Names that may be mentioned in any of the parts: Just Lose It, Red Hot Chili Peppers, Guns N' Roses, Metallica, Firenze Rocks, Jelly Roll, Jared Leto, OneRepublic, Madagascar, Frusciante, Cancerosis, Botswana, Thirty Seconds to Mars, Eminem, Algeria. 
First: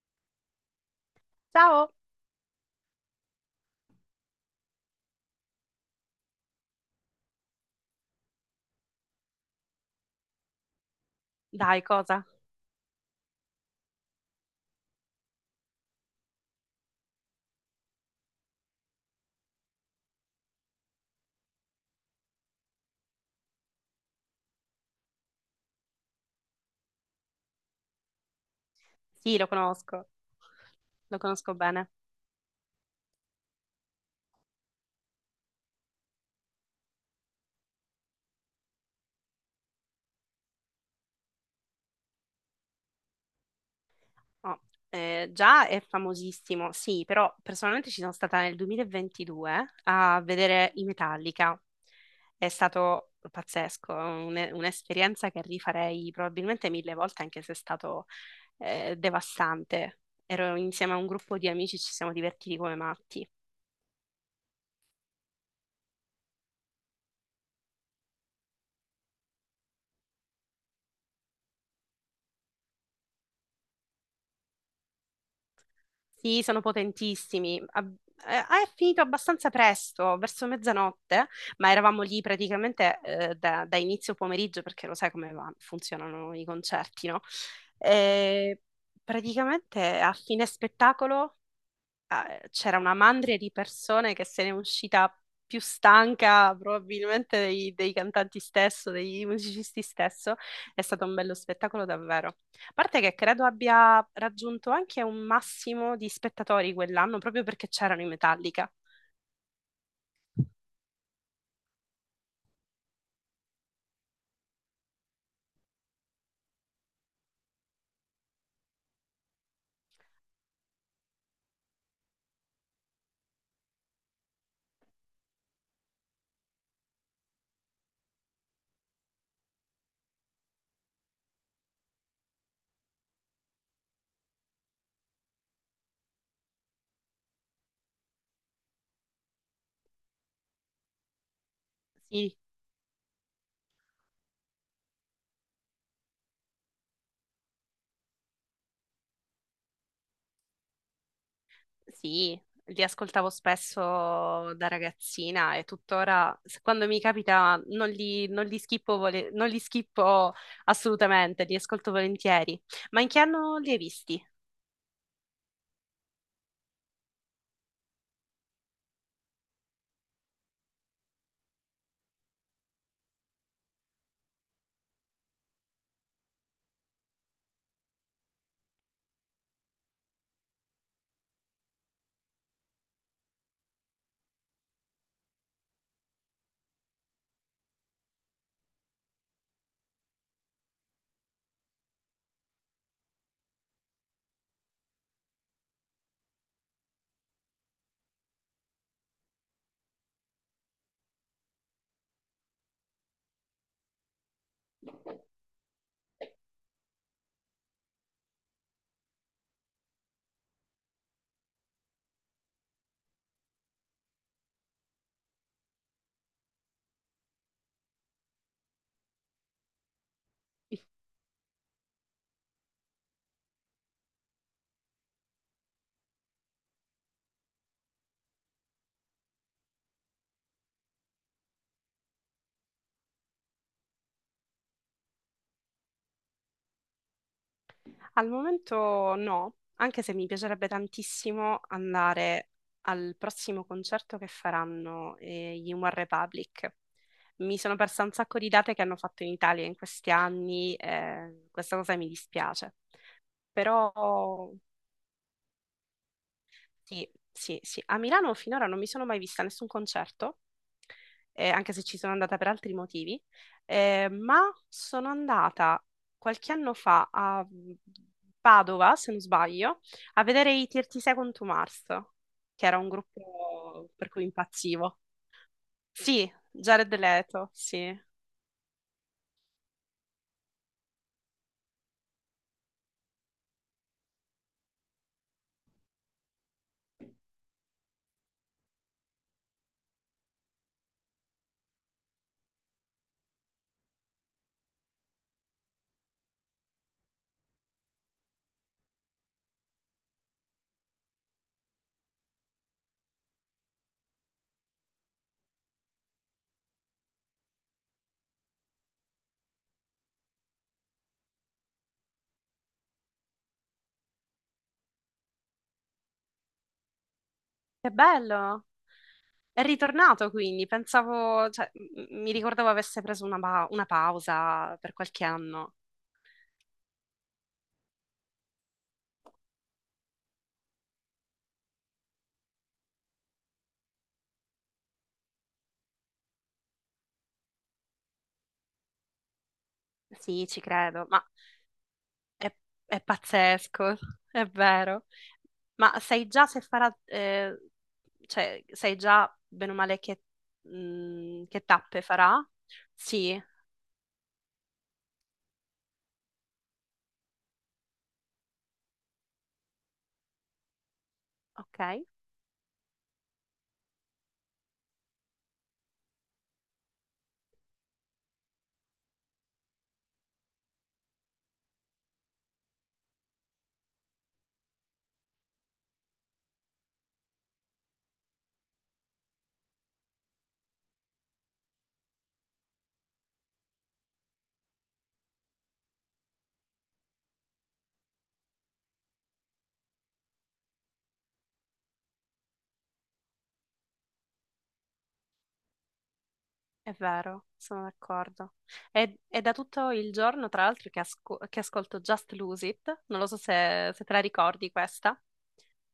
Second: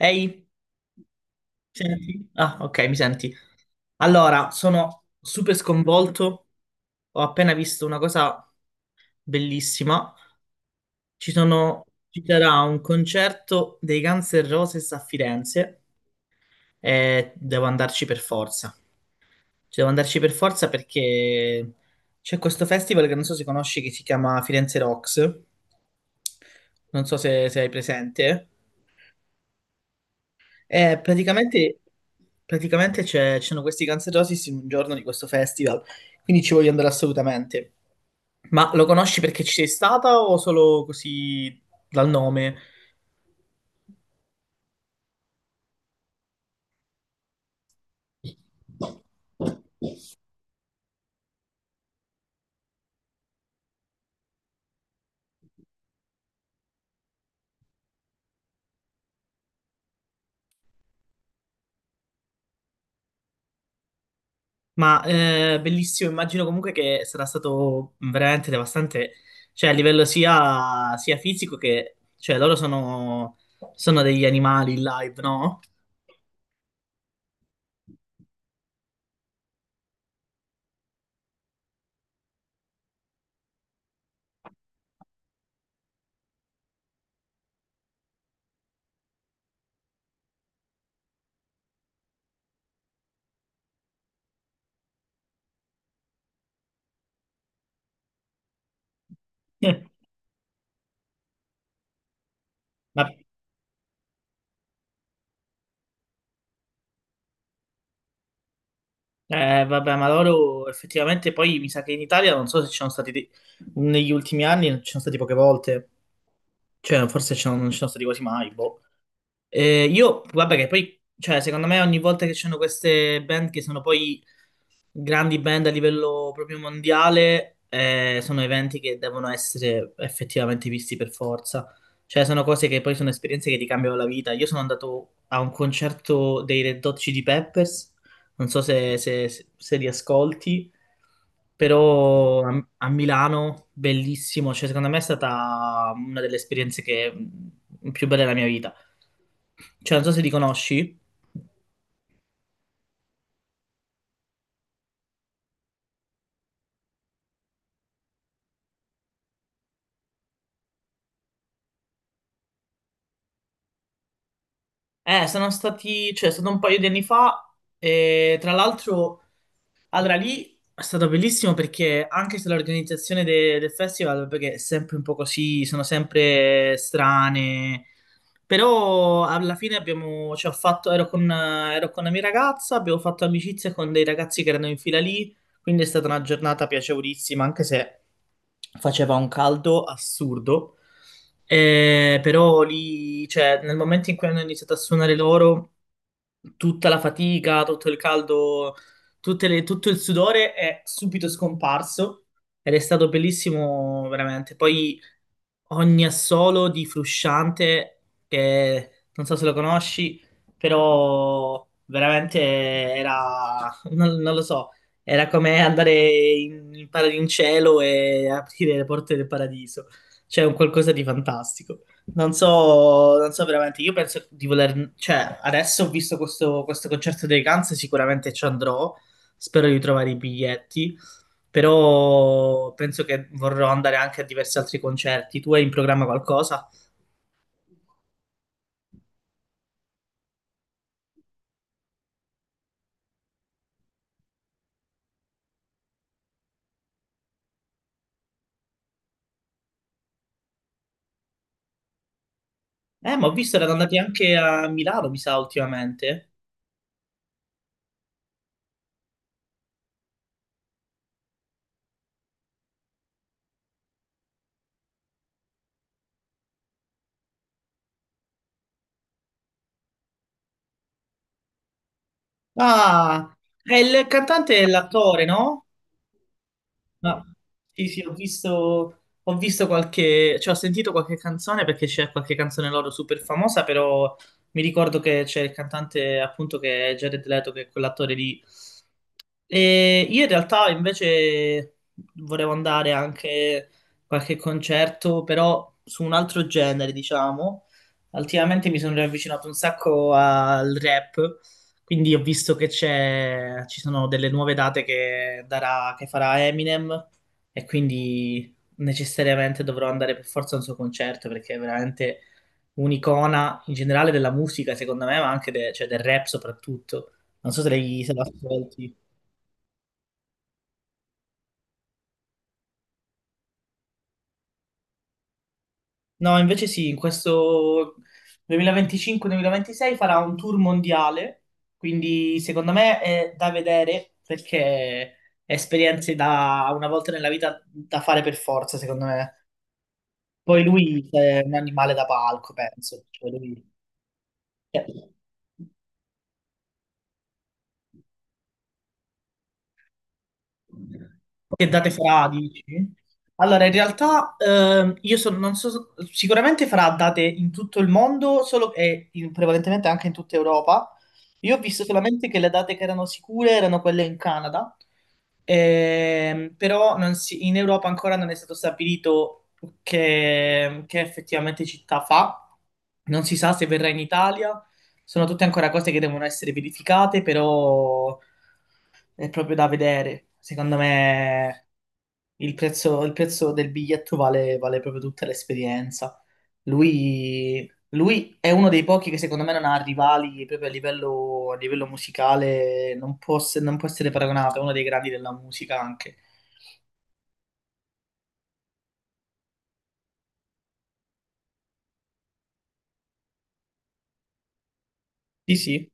Ehi, Ciao! senti? Ah, ok, mi senti. Allora, sono super sconvolto. Ho appena visto una cosa bellissima. Ci Dai, sono, ci cosa? sarà un concerto dei Guns N' Roses a Firenze e devo andarci per forza. Ci devo andarci per forza perché c'è questo festival che non so se conosci che si chiama Firenze Rocks. Non so se hai presente. Sì, Eh, lo conosco praticamente bene. praticamente c'erano questi Cancerosis in un giorno di questo festival, quindi ci voglio andare assolutamente. Ma lo conosci perché ci sei stata o solo così dal nome? Oh, già è famosissimo, sì, però personalmente ci sono stata nel 2022 a vedere i Metallica. È stato pazzesco, un'esperienza che rifarei probabilmente mille volte, anche se è stato devastante. Ero insieme a un gruppo di amici, ci siamo divertiti come matti. Ma bellissimo, immagino comunque che sarà stato veramente devastante, cioè a livello sia fisico che... cioè sono degli animali in live, no? Sì, sono potentissimi. È finito abbastanza presto, verso mezzanotte, ma eravamo lì praticamente da inizio pomeriggio, perché lo sai come funzionano i concerti, no? E praticamente a fine spettacolo c'era una mandria di persone che se ne è uscita più stanca probabilmente dei cantanti stesso, dei musicisti stesso. È stato un bello spettacolo davvero. A parte Ma che credo abbia raggiunto anche un massimo di spettatori quell'anno proprio perché c'erano i Metallica. Vabbè, ma loro effettivamente poi mi sa che in Italia non so se ci sono stati dei- negli ultimi anni, ci sono stati poche volte, cioè non ci sono stati quasi mai, boh. Io, vabbè, che poi, cioè, secondo me ogni volta che ci sono queste band che sono poi grandi band a livello proprio mondiale sono eventi che devono essere effettivamente visti per forza. Cioè, sono cose che poi sono esperienze che ti cambiano la vita. Io sono andato a un concerto dei Red Hot Chili Peppers, non so se li ascolti, Sì, però a Milano, bellissimo. Cioè, secondo me è stata una delle esperienze che più belle della mia vita. Cioè, non so se li conosci. sì, li ascoltavo spesso da ragazzina e tuttora quando mi capita non li schippo, non li schippo assolutamente, li ascolto volentieri. Ma in che anno li hai visti? È stato un paio di anni fa e tra l'altro allora, lì è stato bellissimo perché anche se l'organizzazione del festival, perché è sempre un po' così, sono sempre strane, però alla fine abbiamo, cioè, ho fatto, ero con la mia ragazza, abbiamo fatto amicizia con dei ragazzi che erano in fila lì, quindi è stata una giornata piacevolissima, anche se faceva un caldo assurdo. Però lì, cioè, nel momento in cui hanno iniziato a suonare loro tutta la fatica, tutto il caldo, tutto il sudore è subito scomparso ed è stato bellissimo veramente. Poi ogni assolo di Frusciante, che non so se lo conosci, però veramente era, non lo so, era come andare in cielo e aprire le porte del paradiso. Cioè, un qualcosa di fantastico. Non so veramente, io penso di voler, cioè adesso ho visto questo concerto dei Guns, sicuramente ci andrò, spero di trovare i biglietti, però penso che vorrò andare anche a diversi altri concerti. Tu hai in programma qualcosa? Al momento no, anche se mi piacerebbe tantissimo andare al prossimo concerto che faranno gli One Republic. Mi sono persa un sacco di date che hanno fatto in Italia in questi anni, questa cosa mi dispiace. Ma ho visto erano andati anche Però. a Milano, mi sa, ultimamente. Sì, sì, sì. A Milano finora non mi sono mai vista nessun concerto, anche se ci sono andata per altri motivi, ma sono andata qualche anno fa a Padova, se non sbaglio, a vedere i 30 Second to Mars, che era un Ah, è gruppo il per cui cantante e impazzivo. l'attore, no? Sì, Jared No. Leto, sì. Ho visto qualche, cioè ho sentito qualche canzone perché c'è qualche canzone loro super famosa, però mi ricordo che c'è il cantante appunto che è Jared Leto, che è quell'attore lì. E io in realtà invece volevo andare anche a qualche concerto, però su un altro genere, diciamo. Ultimamente mi sono riavvicinato un sacco al rap, quindi ho visto ci sono delle nuove date che farà Eminem e quindi necessariamente dovrò andare per forza a un suo concerto perché è veramente un'icona in generale della musica, secondo me, ma anche cioè del rap soprattutto. Non so se, Che lei, se lo bello! ascolti. È ritornato quindi, pensavo, cioè, mi ricordavo avesse preso una pausa per qualche anno. No, invece sì, in questo 2025-2026 farà un tour mondiale, quindi secondo me è da vedere perché è esperienze da una volta nella vita da fare per forza, secondo me. Sì, ci Poi lui credo, ma è un animale da È, palco, è penso. Pazzesco, è cioè, vero. Ma sai già se farà, cioè, sai già bene o male che Che date tappe farà, farà? dici? Sì, Allora, in realtà non so, sicuramente farà date in tutto il mondo, prevalentemente anche in tutta Europa. Io ho ok, visto solamente che le date che erano sicure erano quelle in Canada, però non si- in Europa ancora non è stato stabilito che effettivamente città fa. Non si sa se verrà in Italia, sono tutte ancora cose che devono essere verificate, però è proprio da vedere. Secondo me il prezzo del biglietto vale proprio tutta l'esperienza. Lui è uno dei pochi che secondo me non ha rivali proprio a livello musicale, non può essere paragonato, è uno dei grandi della musica anche. è vero, sono d'accordo. È da tutto il giorno, tra l'altro, che ascolto Just Lose It, non lo so se te la ricordi questa. Sì, sì,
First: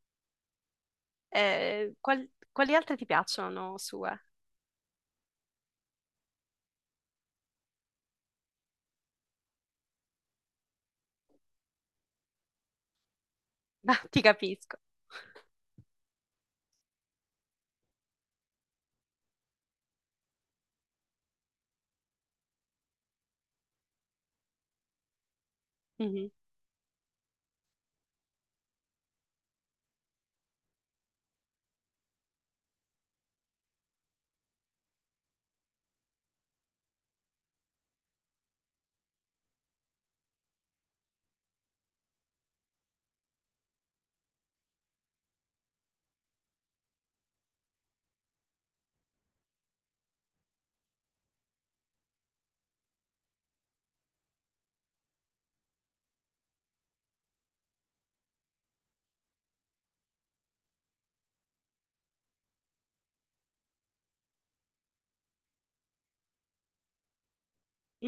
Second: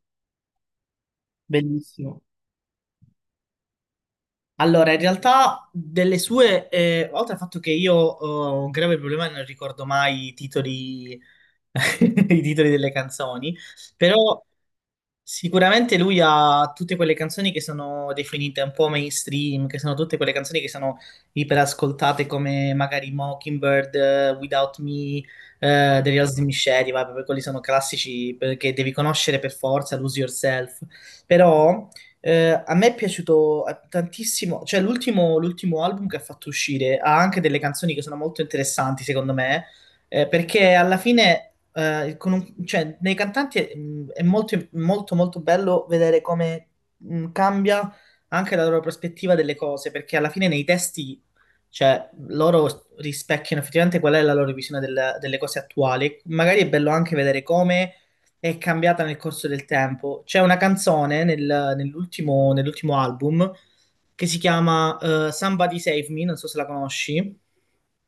Eh, bellissimo. qual- quali altre ti piacciono sue? Allora, in realtà delle sue, oltre al fatto che io ho un grave problema e non ricordo mai i titoli, i titoli delle canzoni, Ma ti però capisco. sicuramente lui ha tutte quelle canzoni che sono definite un po' mainstream, che sono tutte quelle canzoni che sono iperascoltate come magari Mockingbird, Without Me, The Real Slim Shady, vabbè, poi quelli sono classici che devi conoscere per forza, Lose Yourself. Però a me è piaciuto tantissimo, cioè l'ultimo album che ha fatto uscire ha anche delle canzoni che sono molto interessanti secondo me, perché alla fine cioè, nei cantanti è molto, molto, molto bello vedere come cambia anche la loro prospettiva delle cose, perché alla fine nei testi, cioè, loro rispecchiano effettivamente qual è la loro visione delle cose attuali. Magari è bello anche vedere come è cambiata nel corso del tempo. C'è una canzone nell'ultimo album che si chiama Somebody Save Me, non so se la conosci.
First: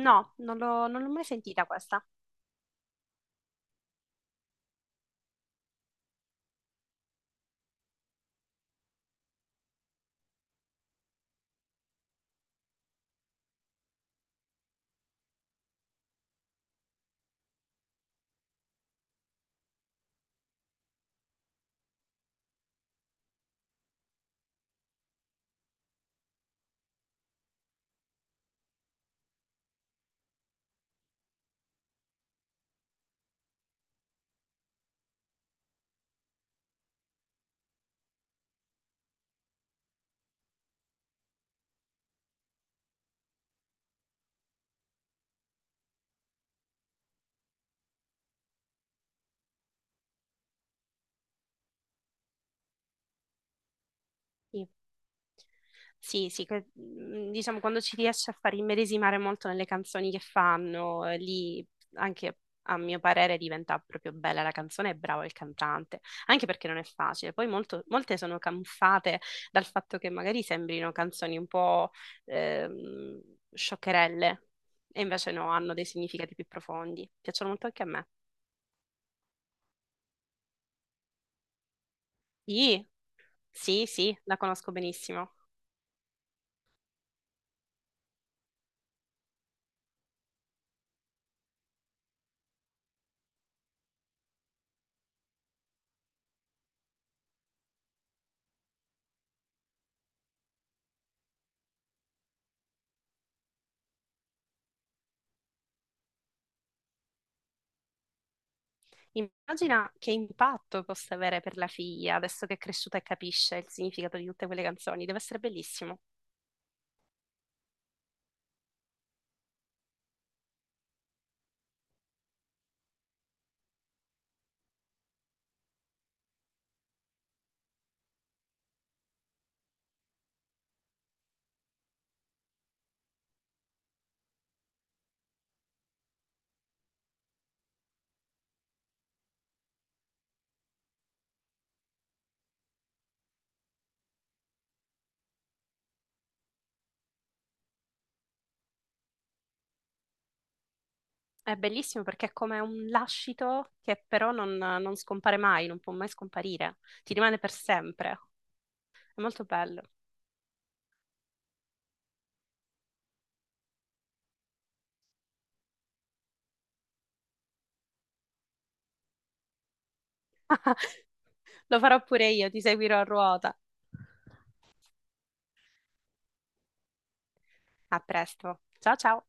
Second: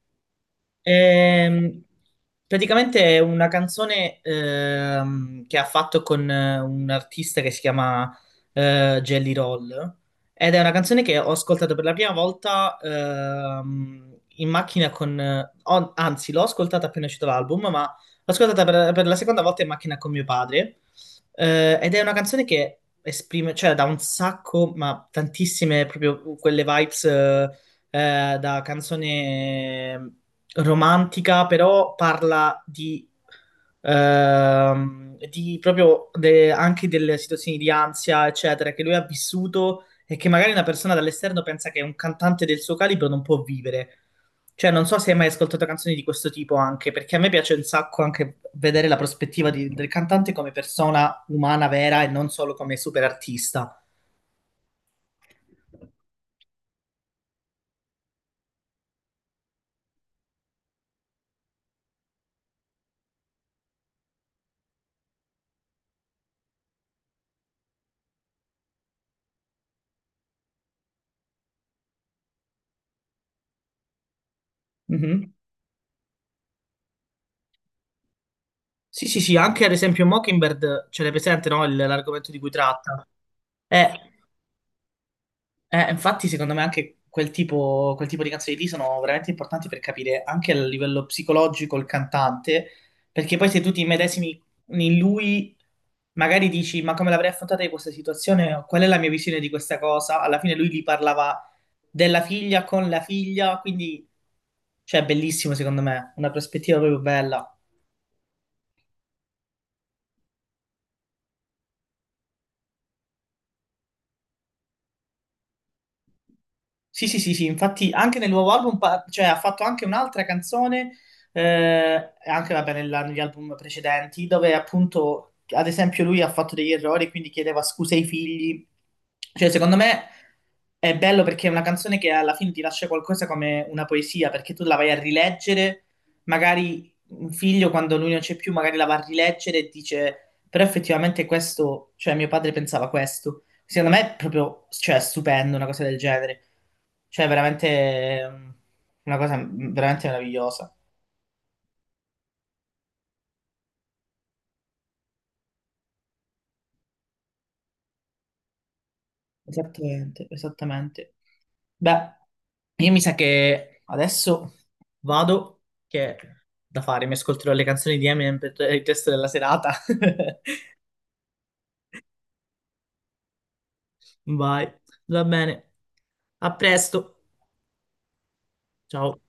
No, non l'ho mai sentita Ehm, questa. praticamente è una canzone che ha fatto con un artista che si chiama Jelly Roll ed è una canzone che ho ascoltato per la prima volta in macchina con... ho- anzi, l'ho ascoltata appena uscito l'album, ma l'ho ascoltata per la seconda volta in macchina con mio padre. Ed è una canzone che esprime, cioè da un sacco, ma tantissime proprio quelle vibes... da canzone romantica, però parla di anche delle situazioni di ansia, eccetera, che lui ha vissuto e che magari una persona dall'esterno pensa che un cantante del suo calibro non può vivere. Cioè, non so se hai mai ascoltato canzoni di questo tipo anche, perché a me piace un sacco anche vedere la prospettiva del cantante come persona umana vera e non solo come super artista. Sì, sì, sì, diciamo quando ci riesce a far immedesimare molto nelle canzoni che fanno, lì anche a mio parere diventa proprio bella la canzone e bravo il cantante, anche perché non è facile. Poi molte sono camuffate dal fatto che magari sembrino canzoni un po' ehm, scioccherelle e invece Mhm. no, hanno dei significati più profondi. Piacciono molto anche a me. Sì, sì, sì, anche ad esempio Mockingbird ce l'hai presente, no? L'argomento di cui Sì, tratta. sì, Eh, sì, la conosco benissimo. Infatti, secondo me anche quel tipo di canzoni lì sono veramente importanti per capire anche a livello psicologico il cantante, perché poi se tu ti medesimi in lui, magari dici, ma come l'avrei affrontata io questa situazione? Qual è la mia visione di questa cosa? Alla fine lui gli parlava della figlia con la figlia, quindi, cioè, bellissimo secondo me, una prospettiva proprio bella. Immagina che impatto possa avere per la figlia adesso che è cresciuta e capisce il significato di tutte quelle canzoni. Deve essere bellissimo. Sì, sì, sì, sì, infatti anche nel nuovo album, cioè ha fatto anche un'altra canzone, eh, e anche vabbè, negli album precedenti, dove appunto, ad esempio, lui ha fatto degli errori, quindi chiedeva scuse ai figli. Cioè, secondo me è bello perché è una canzone che alla fine ti lascia qualcosa come una poesia, perché tu la vai a rileggere, magari un figlio quando lui non c'è più, magari la va a rileggere e dice, però effettivamente questo, cioè mio padre pensava questo. Secondo me è proprio, cioè, stupendo una cosa del genere. Cioè, veramente una cosa veramente meravigliosa. È bellissimo perché è come un lascito che però non scompare mai, non può mai scomparire. Ti rimane per sempre. È molto bello. Esattamente, esattamente. Beh, io mi sa che adesso vado, che ho da fare, mi ascolterò le canzoni di Eminem per il resto della serata. Lo farò pure io, ti seguirò a ruota. Vai, va bene. A presto. A presto. Ciao Ciao. ciao.